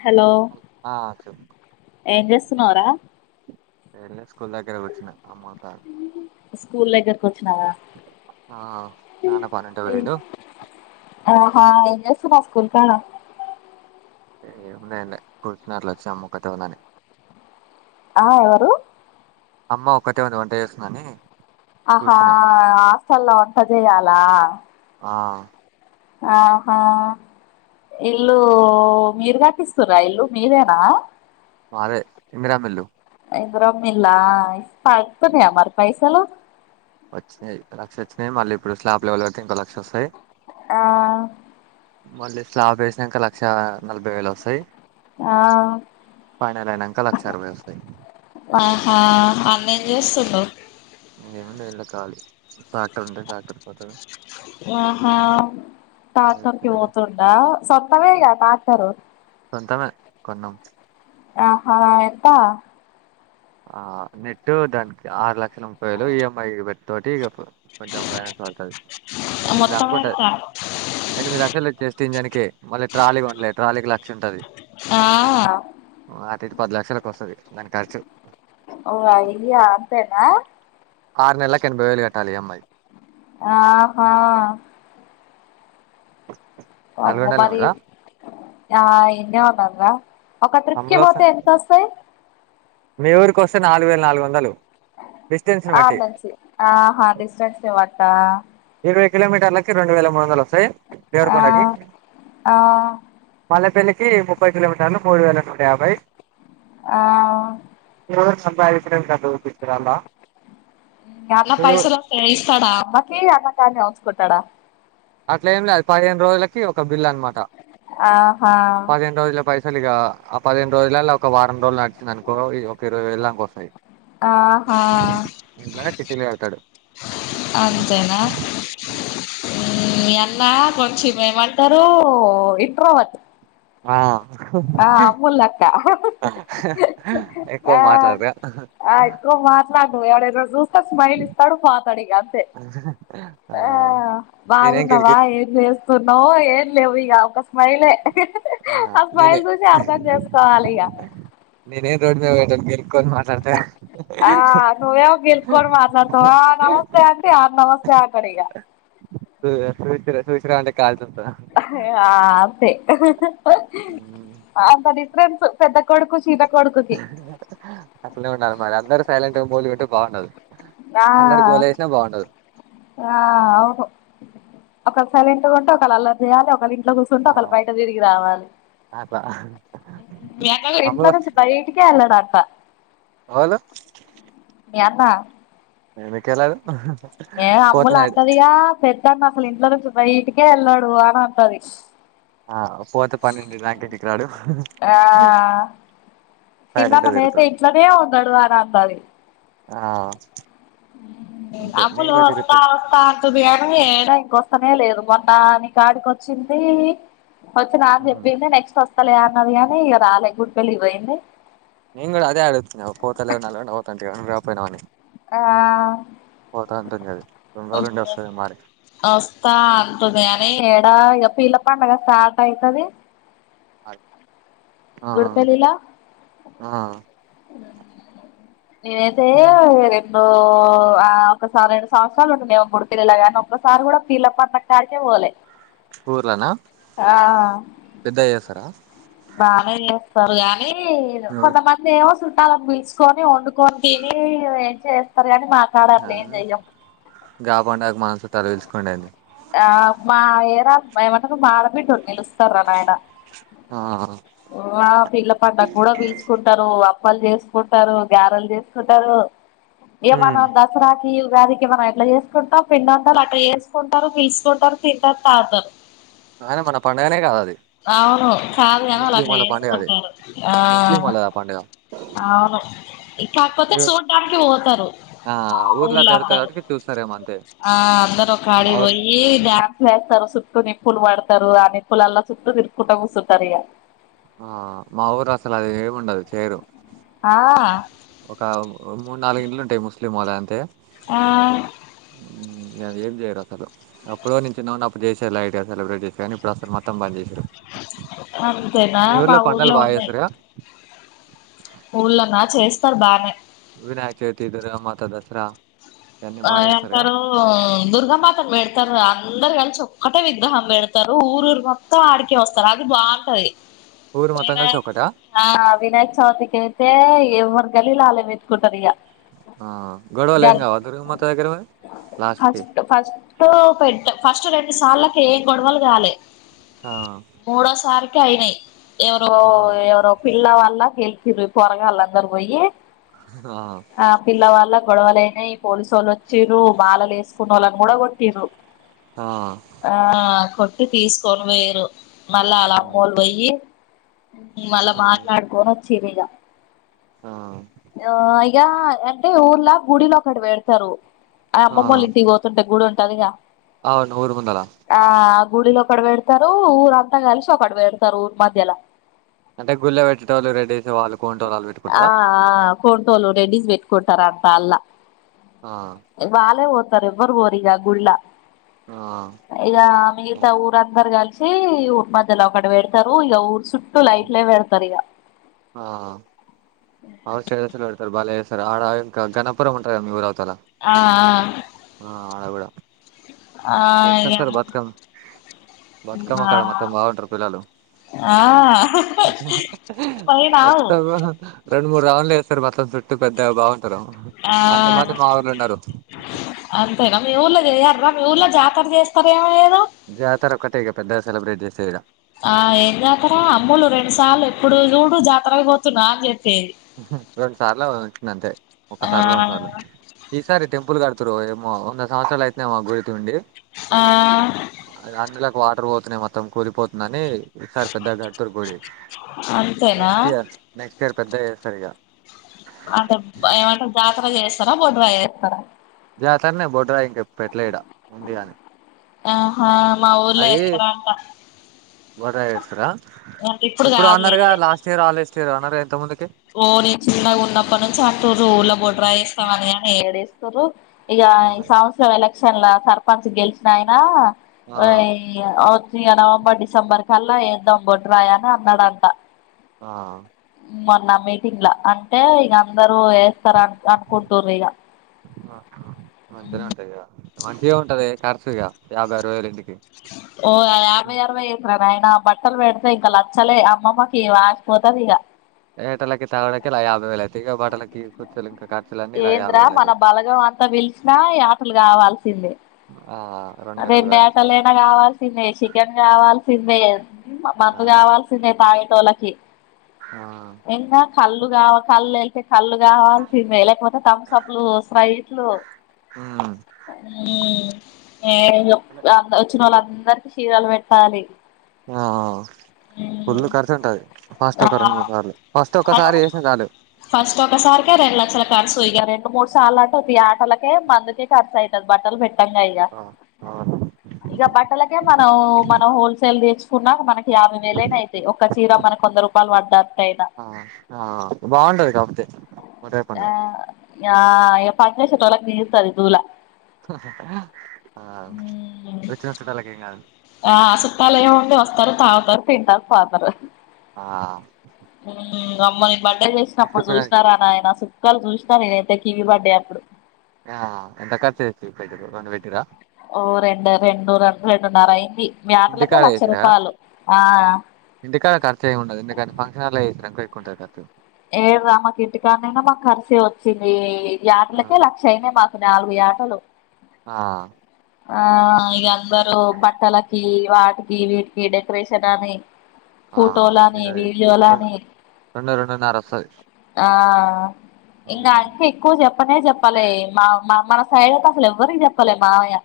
hello ఆ చెప్ ఏం చేస్తున్నావురా ఏంలేదు స్కూల్ దగ్గర కూర్చున అమ్మోతా స్కూల్ దగ్గరకు వచ్చినావా ఆ నాన్న పనుంటే పోయిండు ఆహా ఏం చేస్తునావ్ స్కూల్ కాడ ఏ ఏం లే లే కూర్చున్న అట్లా వచ్చి అమ్మ ఒక్కతే ఉందని ఆ ఎవరు అమ్మ ఒక్కతె ఉంది వంట చేస్తుందని ఆహా కూర్చున్నా హాస్టల్లో వంట చేయాల ఆ ఆహా ఇల్లు మీరు కట్టిస్తున్నార ఇల్లు మీదేన మాదే ఇందిరమ్మ ఇల్లు ఇందిరమ్మ ఇల్ల ఆ పడుతున్నాయా మరి పైసలు వచ్చినయ్ లక్ష వచ్చినయ్ మల్ల ఇప్పుడు స్లాబ్ లెవెల్ కడితే ఇంకో లక్ష వస్తయ్ ఆ మళ్ళీ స్లాప్ వేసినాక లక్ష నలభై వేలు వస్తాయి ఆ ఫైనల్అయినాకా లక్ష అరవై వస్తాయి ఆహా అన్న ఏం చేస్తుండు ఏం లేదు లే ఖాళీ ట్రాక్టర్ ఉంటె ట్రాక్టర్కి పోతాడు ఆహా ట్రాక్టర్ పోతుడ సొంతదేగ ట్రాక్టర్ సొంతమే కొన్నం ఆహా ఎంత ఆ నెట్టు దానికి ఆరు లక్షల ముపాయి వేళ్ళు ఈఎంఐ పెట్తోటి ఇగ కొంచెం ఫైనాన్స్ [unintelligible] ఎనిమిది మొత్తం [unintelligible] ఎంత ఎనిమిది లక్షలు జస్ట్ ఇంజన్ కి మళ్ళీ ట్రాలీ కొన్నలే ట్రాలీకి లక్ష ఉంటుది ఆ అట్టు ఇటు పది లక్షలలకు వస్తది దాని ఖర్చు ఓ [unintelligible] అంతేన ఆరు నెలకు [unintelligible] బైవేళ్ళు కట్టాలి ఈఎంఐ ఆహో అ నల్గొండలోనే మరి ఊరా ఆ ఇన్నే ఉన్నాగా ఒక త్రిప్కి అమ్ములు పోతే వస్తాను ఎంత వస్తుంది మీ ఊరికి వస్తే నాలుగు వేల నాలుగు వందలు డిస్టెన్స్ ని బట్టి ఆ ఆహా డిస్టన్స్ [unintelligible] ఇరవై కిలోమీటర్లకి రెండు వేల మూడు వందలు వస్తాయి ఆ దేరుకొండకి ఆ మల్లపల్లికి ముప్పై కిలోమీటర్లు మూడు వేల నూట యాభై ఆ ఏవరు సలభా అయితే అంత అపిస్తరా అన్న పైసలు వస్తే ఇస్తాడా అమ్మకి అన్న కాడనే ఉంచుకుంటాడా అట్లా ఏం లేదు పదిహేను రోజులకి ఒక బిల్ అనమాట ఆహా పదిహేను రోజుల పై అసలు ఇక ఆ పదిహేను రోజులలా ఒక వారం రోజులు నడుచందినుకో ఒక ఎరువయివెళ్ళు దాక వస్తయ్ ఆహా చిట్టీలు కడతాడు అంతేన మీ అన్న కొంచం ఏమంటారు ఇంట్రోవర్ట్ ఆ ఆ అ ములక్క ఎక్కువ ఆ మాట్లాడరా ఆ ఎక్కువ మాట్లాడు [unintelligible] యిన చూస్తే స్మైల్ ఇస్తాడు పాతాడిగాని ఆ బాగున్నావా [unintelligible] ఏం చేస్తావ్ ఏం లేవు ఇగ ఒక స్మైలే ఆ నేనే స్మైల్ చూసే అర్థం చేసుకోవాలి ఇగ నేను రోడ్ మీద పోయేటోడిని గెల్లుకుని మాట్లాడత ఆ నువ్వేమో గీరుక్కొని మాట్లాడతావ ఆ నమస్తే అంటే ఆ నమస్తే అంటాడు ఇగ [unintelligible] అంటె కాల్చి వస్తాదా ఆ అంతే అంత డిఫరెన్స్ పెద్ద కొడుకు చిన్ చిన్న కొడుకు అట్లనే ఉండాలి మరి అందరు సైలెంట్గా మోలిగా ఉంటే బాగుండదు ఆ అందరు గోల చేసినా బాగుండదు ఆ అవును అక్కడ సైలెంట్ గా ఉంటే ఒకరు అల్లరి చేయాలి ఒకరు ఇంట్లో కూస్ కొంటె ఆ ఒకళ బయట తిరిగి రావాలి అట్లా ఉ మీ అన్న గడు ఇంట్లో అమ్ములు నుంచి బై టికే వెళ్ళాడు అట ఒళ్ళు మీ అన్న ఎందుకు వెళ్ళాడు ఏ అమ్ములు అంటదిగా పెద్దాన్న అసలు ఇంట్లో నుంచే బయటికే వెళ్ళాడు అని అంటది ఆ పోతే పన్నెండి దాకా ఇంటికి రాడు సైలెంట్గా కిందననైతే తిరుగుతాడు ఇంట్లోనే ఉన్నాడు అని అన్నది ఆ ఉ అంతే నేను అమ్ములు కూడా తిరుగుత వస్తా తంట బియాను ఏడా ఇంకొస్తనే లేదు మొన్న ని కాడికొచ్చింది వచ్చి నా అని చెప్పింది నెక్స్ట్ వస్తలే అన్నది కాగాని ఇక రాలే గుడికేళ్లిి పోయింది నేను కూడా అదే అడుతున్నా పోతలేవు నల్గొండ పోతా అంటివిగా నువ్వే పోయినావా అని ఆ పోతా ఉంటుంది అది రెండు రోజులుండి వస్తుంది మరి వస్తా అంటుంది గాని ఏడా ఇగా పీర్ల పడుగ స్టార్ట్ అయితది ఆ గుడికెళ్ళా ఆ నేనైతే రేప్ ఉ ఆ ఒకసారి రెండు సంవత్సరాలు ఉంటుందిమ గుడి పిల్లలాగాని ఒకసారి కూడా పీర్ల పడుగా కాడికే పోలే ఊర్లోనా ఆ పెద్దగా చేస్తారా బానే చేస్తారు గానీ మీ ఊరు కొంతమంద్ దేమో చుట్టాలు పిలుచుకొని వండుకొని తిని చేస్తారు కాని మాక్ ఆ గాపండాకు మనము చుట్టాలు పీల్చుకుందెండి ఆ మా ఏరా ఏమంటకు మాడబిట్డు నిలుస్తారు రా నాయన ఆ ఓ ఆ పీర్ల పండగ కూడా పీల్చకుంటారు అప్పలు చేసుకుంటారు గారెలు చేసుకుంటారు ఇగా హ్మ్ మనం దసరాకి ఉగాదికి మనం ఎట్లా చేసుకుంటాం పిండి వంటలు అట్లా చేసుకున్ టారు విస్కోటర్ తింటారు తాగుతారు అయినా మన పండుగనే కాదు అది అవును కాదు కని అలా ముస్లిం అట్లా వాళ్ళ పండుగ అది చేసుకుంటరు ఆ ముస్లిం వాళ్ళది పండుగ అవును ఈ కాకపోతే చూడటానికి ఓతారు ఆ ఊర్లో జరుగుతది అందరూ కాబట్టి చూస్తారేమో అంతే ఆ ఒక మా కాడి ఊరు పోయి ఈ డాన్సులు ఏస్తారు సుట్టూ నిప్పులు వాడతారు ఆ నిప్పుల్ అల్లా సుట్టూ తిర్కుంటా కూసుంటారు ఇగా ఆ మా ఊరు అసలు అది ఏమిండదు చేరు ఆ ఒక మూడు నాలుగు ఇండ్లు ఉంటాయి ముస్లిం ఓలా అంతే ఆ అది ఏం చేయరు అసలు ఎప్పుడో నేను చిన్నగున్నప్పుడు చేసారులైట్గా సెలెబ్రేటిస్ చేసి కానీ ఇప్పుడు అసలు మొత్తం బంద్ చేసారు అంతేనా మా ఊర్లో బాగా ఉన్నాయి చేస్తారుగా ఊళ్ళోన్నా చేస్తారు బాగానే వినాయక చవితిది రా మొత్తం తెలుసురా ఆ ఎకారు దుర్గామాతను పెడతారు రా అందరు కలిసి ఒక్కటే విగ్రహం పెడతారు ఊరు ఊరు మొ మొత్తం ఆడికె వస్తారు అది బాగుంటది ఊరు మొత్తం కలిసి వినాయక ఒకట ఆ వినాయక్ చవితికి అయితే ఎవరి గల్లీల ఆలే పెటుకుంటరు ఇగా గోడవలెంగావా దుర్గా మాత దగ్గరమరి లాస్ట్కి ఫస్ట్ ఫస్ట్ పె ఫస్ట్ రెండు సార్లకి ఏం గొడవలు కాలే ఆ మూడో సారికి అయినాయి ఎవరొ ఆ ఎవరొ పిల్లవాల గేలికిర్ పొరగాళ్ళు అందరు పోయి ఆ ఆ పిల్లవాల్ళ గొడవలైనై పోలీసోళ్ళు వచ్చిరు మాలలు వేసుకున్న వాళ్ళని కూడా కొట్టిరు ఆ ఆ కొట్టి తీసుకొని పోయరు మళ్ళా అలా అమ్మోలు పోయి మళ్ళ మాట్లాడుకోని వచ్చిరిగా ఆ ఆ ఇగ అంటే ఊర్లా గుడిలో ఒక్కటి పెడతారు ఆ అమ్మమ్మోళ ఇంటికి వ టే గుడి ఉంటదిగా అవును ఊరు ముందల ఆ గుడిలో ఒకటి పెడతారు ఊరంతా కలిసి ఒక్కటి పెడతారు ఊరి మధ్యల అంటే గుళ్ళో పెట్టీలు రెడీస్ వాళ్ళు కొంటోళ్లు వాళ్ళు ఆ పెట్టుకుంటారా ఆ కోంటోలు రెడిస్ పెట్కుంటారంత అలా ఆ వాళ్ళే ఓతారు ఎవ్వరు పోరు ఆ గుళ్ళ ఆ ఇక మిగతా ఊరందరు కలిసి ఊరి మధ్యలో ఒక్కటి పెడతారు ఇక ఊరు చుట్ట ట్టు లైట్లలే పెడతారు ఇగ ఆ అ స్టేటస్లు పెడతారు భలేచేస్తారు ఆడ ఇంకా గణపురం ఉంటందిగా ఊరు అవతలా ఆ ఆ ఆ అడగుడ ఆ ఆ ఎట్లా వస్తారు ఇగ బతుకమ్మకి ఆ బతుకమ్మక్కడ మొత్తం బాగుంటరు పిల్లలు ఆ పోయినావు ఒత్తారు రెండు మూడు రౌండ్లు వేస్తారు మొత్తం చుట్టూ పెద్దగా బాగుంటారు ఆ అంతమంది మా ఊళ్ళో ఉండరు అంతేనా మీ ఊళ్ళ చేయరురా మీ ఊళ్ళో జాతర చేసేటోలు ఏమైయిల్లు జాతర ఒకటే ఇక పెద్ద సెలబ్రేట్ చేసేది ఇడ ఆ ఏం జాతర అమ్మోలు రెండు సార్లు ఎప్పుడు చూడు జాతరకి పోతున్నా అని చెప్పేది రెండు సార్లు పెంటీలు అంతే ఆ ఒకసారి రెండు సార్లు ఈసారి టెంపుల్ కడుతురో ఏమో వంద సంవత్సరాలు అయిదేమో గుడి ఉండి ఆ అ అందులోకి వాటర్ పోతున్నాయి మొత్తం కూలిపోతుందని ఈసారి పెద్ద గడ్తూరు గుడి అంతేనా నెక్స్ట్ ఇయర్ నెక్స్ట్ ఇయర్ పెద్దగ చేస్తారు ఇగ అంటే ఏమంటరు జాతర చేస్తారా బొడ్రాయి ఏస్తారా జాతరనే బొడ్రా ఇంక పెట్టలే ఇడా ఉంది కాని ఆహా మా ఊర్లో అది ఎస్తరంట బొడ్రాయి ఎస్తార అంటే ఇప్పుడు ఎప్పుడో అన్నారుగా కాదులే లాస్ట్ ఇయర్ ఆలోస్ట్ ఇయరో అన్నారుగ ఇంత ముందుకి ఓ నిను చిన్నగున్నప్పటి నుంచి అంటుర్రు ఊళ్ళ బొడ్రాయి వేస్తాం అని కాని ఏడేస్తుర్రు ఇగ ఆ ఈ సంవత్సరం ఎలక్షన్ల సర్పంచ్ గెలిచిన ఆయన ఆ ఇ ఇగ నవంబర్ డిసెంబర్ కల్లా వేద్దాం బొడ్రాయి అని అన్నాడంట ఆ మొన్న మీటింగ్ లా అంటే ఇగ అందరు వేస్తారు అనుకుంటురు ఇగ ఆహా మంచిగానే ఉంటాది ఇగా ఖర్చు ఇగా యాభై ఆరవై వేలు ఇంటికి ఓ యాభై అరవై ఏంట్రా నాయన బట్టలు పెడితే ఇంకా లచ్చలే అమ్మమ్మకి వచిపోతది ఇగా ఏటలకి తగుడుకే యాభై వేలై ఇగ బటలకి కర్చులన్ని ఇలా యాభై ఏంద్రా మన వేలయితై బలగం అంతా పిలిచినా యాటలు కావాల్సిందే ఆ రెండు ఏటలు కోయాల్ అంత కావాల్సిందే చికెన్ కావాల్సిందే మందు ఆ కావాల్సిందే తాగేటోలకి ఆ ఇంగ కళ్ళుగా కళ్లే కళ్ళు కావాల్సిందే లేకపోతే తంసపులు స్ప్రైట్లు ఏ అప్ వచ్చిన వాళ్ళు అందరికి చీరాలు పెట్టాలి ఆ ఆ పుల్లు ఖర్చు ఉంటది ఫస్ట్ ఆ ఒక రెండు మూడు సార్లు ఫస్ట్ ఒకసారి ఎస్తే చాలు ఫస్ట్ ఒకసారికే రెండు లక్షల ఖర్చు ఇగ రెండు మూడు సార్ల అంటే ద్ యటలకే మందుకే ఖర్చు అవుతది బట్టలు పెట్ టంగా ఇంగ ఆ ఇగ బట్టలకే మనం మనం హోల్సేల్ తెచ్చుకున్న మనక్ యాభై వేలైనా అయితయి ఒక చీర మనకు వంద రూపాయలు పడ్డట్టయినా ఆ బాగుంటది కాకపోతే బొడ్రాయి పండుగ ఆ ఇగ పనిచేసేటోళ్లకు తీరుతది దూల ఆ వచ్చిన చూట్టలకు ఏం కాదు ఆ చుట్టలు ఏముంది వస్తారు తాగుతారు తింటారు పోతారు ఆ మ్ అమ్మో నేను బర్త్డే చేసినప్పుడు ఎత్తుకునేది చూసినారా నాయనా సుక్కాలు చూసినా నేనైతే కివీ బర్త్డే అప్పుడు ఆ ఎంత కర్చు చే పెట్టిర్రు రెండు పెట్టిర్ర ఓ రెండు రెండు రెండు రెండున్నర యాటలకే ఇంటికాడ లక్ష రూపాయలు ఆ ఇంటీ కాడ ఖర్చు ఎం ఉండదు ఎందుకంటే ఫంక్షన్ హల్ లో చేసిల్లనుకో ఎక్కువుంటది ఖర్చు ఎం రా మాకు ఇంటికాన్నైనా మాకు కార్చే వచ్చింది యాటలకే లక్ క్షయ్నయ్ మాకు నాలుగు యాటలు ఆ ఆ ఇగ అందరు బట్టలకి వాటికి వీటికి డెకరేషన్ అని ఆ ఫోటోలాని ఇదే రెండు వీడియోలాని రెండు రెండున్నర వస్తది ఆ ఇంకా అంత ఎక్కువ చెప్పనే చెప్పలే మా మా మన సైడ్ అయితే అసలు ఎవ్వరికి చెప్పలే మామయ్య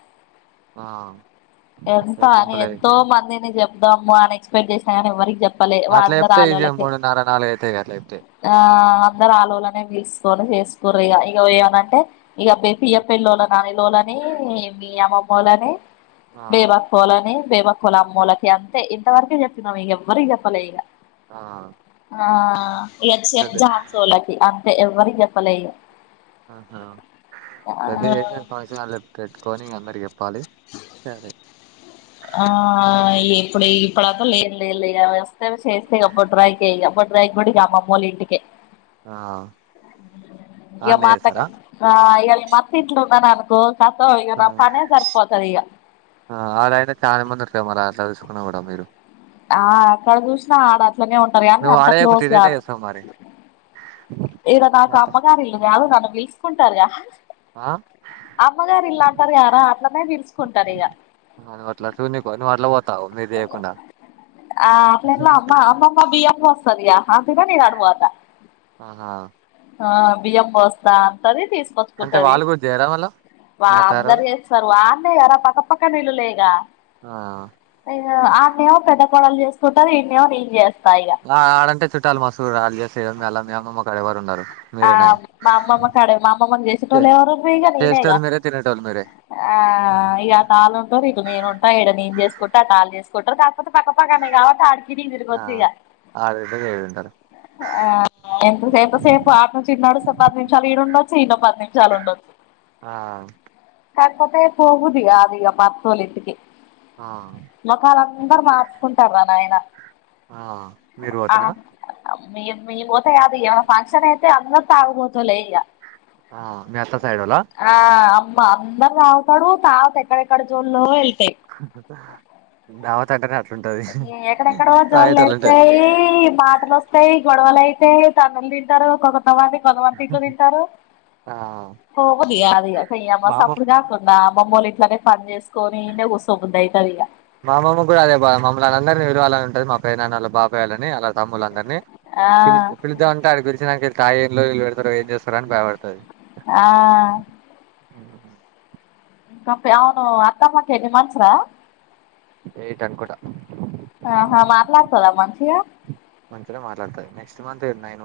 ఆ ఎంత అని సింపుల్ గా ఎంతో చేసిర్రు మందిని చెపుదాము అని ఎక్స్పెక్ట్ చేసిన కాని ఎవరికి చెప్ అట్లా చెప్తే ఇదిగ మూడున్నర నాలుగు అయితాయి అట్లా చెప్తె ఆ అందరు ఆలోలనే పిలుసుకొని చేసుకురు ఇగా ఏమన్నా అంటే ఇక బేపియ పెట్టిన నాని లోళని మీ అమ్మమ్మ వోళ్ళని ఆ బేబఅక్క అకోలనే బేబి అక్కొల అమ్మోలకి అంతే ఇంతవరకే చెప్పినం ఇగా ఎవ్వరికీ చెప్పలే ఇగా ఆ ఆ ఎక్స్ అదే ఎగ్జామ్ న్సోలకి అంతే ఎవ్వరికి చెప్పలే [unintelligible] పాసాగాలకి పెట్టుకొని అందరికి చెప్పాలి సరే ఆ ఏ ఇప్పుడు ఇప్పుడు అంత లేదు లేదు లే వస్తేవి చేస్తే [unintelligible] కూడా బొడ్రాయికి అమ్మమ్మళ్ళ ఇంటికే ఆ ట్ ఇగా ఆన్నే మాట్లాడు చేస్తారా ఆ అత్త ఇంట్లో ఉన్నాను అనుకో కతమె ఇక నాకు పనే సరిపోతుంది ఇగా ఆరు అయిన చాలా మంది ఉన్నారు గా మరి అట్లా చూసుకున్నా కూడా మీరు ఆ అక్కడ చూసినా ఆడ అట్లనే ఉంటారు కానీ అంత క్లోజ్ కాదు ఇంకా మరి ఇడ మీ నాకు అత్త అమ్మగారు ఇల్లు కాదు నన్ను పిలుసుకుంటారుగా ఆ అమ్మగారు ఇల్లా అంటారు గార అట్లనే పిలుసుకుంటారు ఇక అ అట్లా ఉండి మరి పని మాట్ల పోతావు మీరు చేయకుండా ఆ అట్లాటా అమ్మ అమ్మామ్మా బియ్యం పోస్తదిగా అందుకే నేను అటు పోతా ఆహా ఆ బియ్యం పోస్తా అంటాది అంటే తీసుకోచుకుంటది వాళ్ళు కూడా చేయరా మళ్ళ మీ వామ్మో అత్తగారు వాళ్ళు గటా చేస్తారు అనేగా రా పక్కపక్క ఇల్లు లేగా ఆ ఆనేమో పెద్ద కొడలు చేసుకుంటది ఇన్నేమో నేను చేస్తా ఆ ఆడంటే చుట్టాలు మస్తు ఉన్నారు ఆలు చేస్తారు మీ అమ్మమ్మ కాడ ఎవ్వరూండారూ ఆ మా అమ్మమ్మ కాడ మా అమ్మమ్మకి చేసే చేసేటోళ్లు ఎవరు ఉన్నారు ఈగ నేనేగ తినేటోళ్లు మీరే ఆ ఇగా మాలున్ ఇటు నేను ఉంటా ఇక్కడ నే చేసుంట అటు ఆళ్ళు చేసుకుంటారు కాకపోతే పక్కపక్క నేయి కాబట్టి ఆ ఆ ఆడుంటరు ఈడుంటరు ఆ ఎంత సెప్ సేపు పాపం చిన్నోడు పది నిమిషాలు ఈడ ఉండొచ్చు ఇన్నో పది నిమిషాలు ఉండొచ్చు ఆ కాకపోతే పోబుద్ధి కాది గా మా అత్తొలి ఇంటికి ఆ మోకాలు అందరు మార్చుకుంటారు నాయన ఆ మీరు పోతరా మీ మీ పోతే కాదు ఇడా ఫంక్షన్ అయితే అందరూ తాగుబోతులే ఇక ఆ మీ అత్త సైడోళ్ళ ఆ అమ్మ అందరు తాగుతారు తారువాత ఎక్కడెక్కడ జోన్లో వెళ్తాయి [inaudible] దావత్ అంటనే అట్లుంటాది ఎక్కడెక్కడో జోళ వెళ్తాయి మాటలు వస్త అయితాయి గొడవల్ అయితయీ తనులు తింటారు ఒక్కోక్క ది కొవంతలో దంటారు ఆ పో దద స మా అమ్మ మప్పుడు కా [unintelligible] వాళ ఇట్లానే పని చేసుకొని [unintelligible] అవుతుంది మా అమమ్మ కూడా అదే బాధ మమ్మలందరినీ విలావాలని ఉంటది మా పేదానాన్ననోళ్ల బాబాయోళ్ళని అల తమ్ములందరినీ ఆ పిలి పిలిదామంటే అడికి పలిసినక్కా ఈళ్ళు తాగి లొల్లిళ్లు పెడతారేమో ఎంజేస్తారో అని భయమైతది ఆ [unintelligible] అవును అత్తమ్మకి ని ఎన్ని మన్సర ఎయిట్ అనుకుంటా ఆహా మాట్లాడుతద మంచిగ మంచిగా మాట్లాతాది నెక్స్ట్ మంత్ ఏ నైను [unintelligible]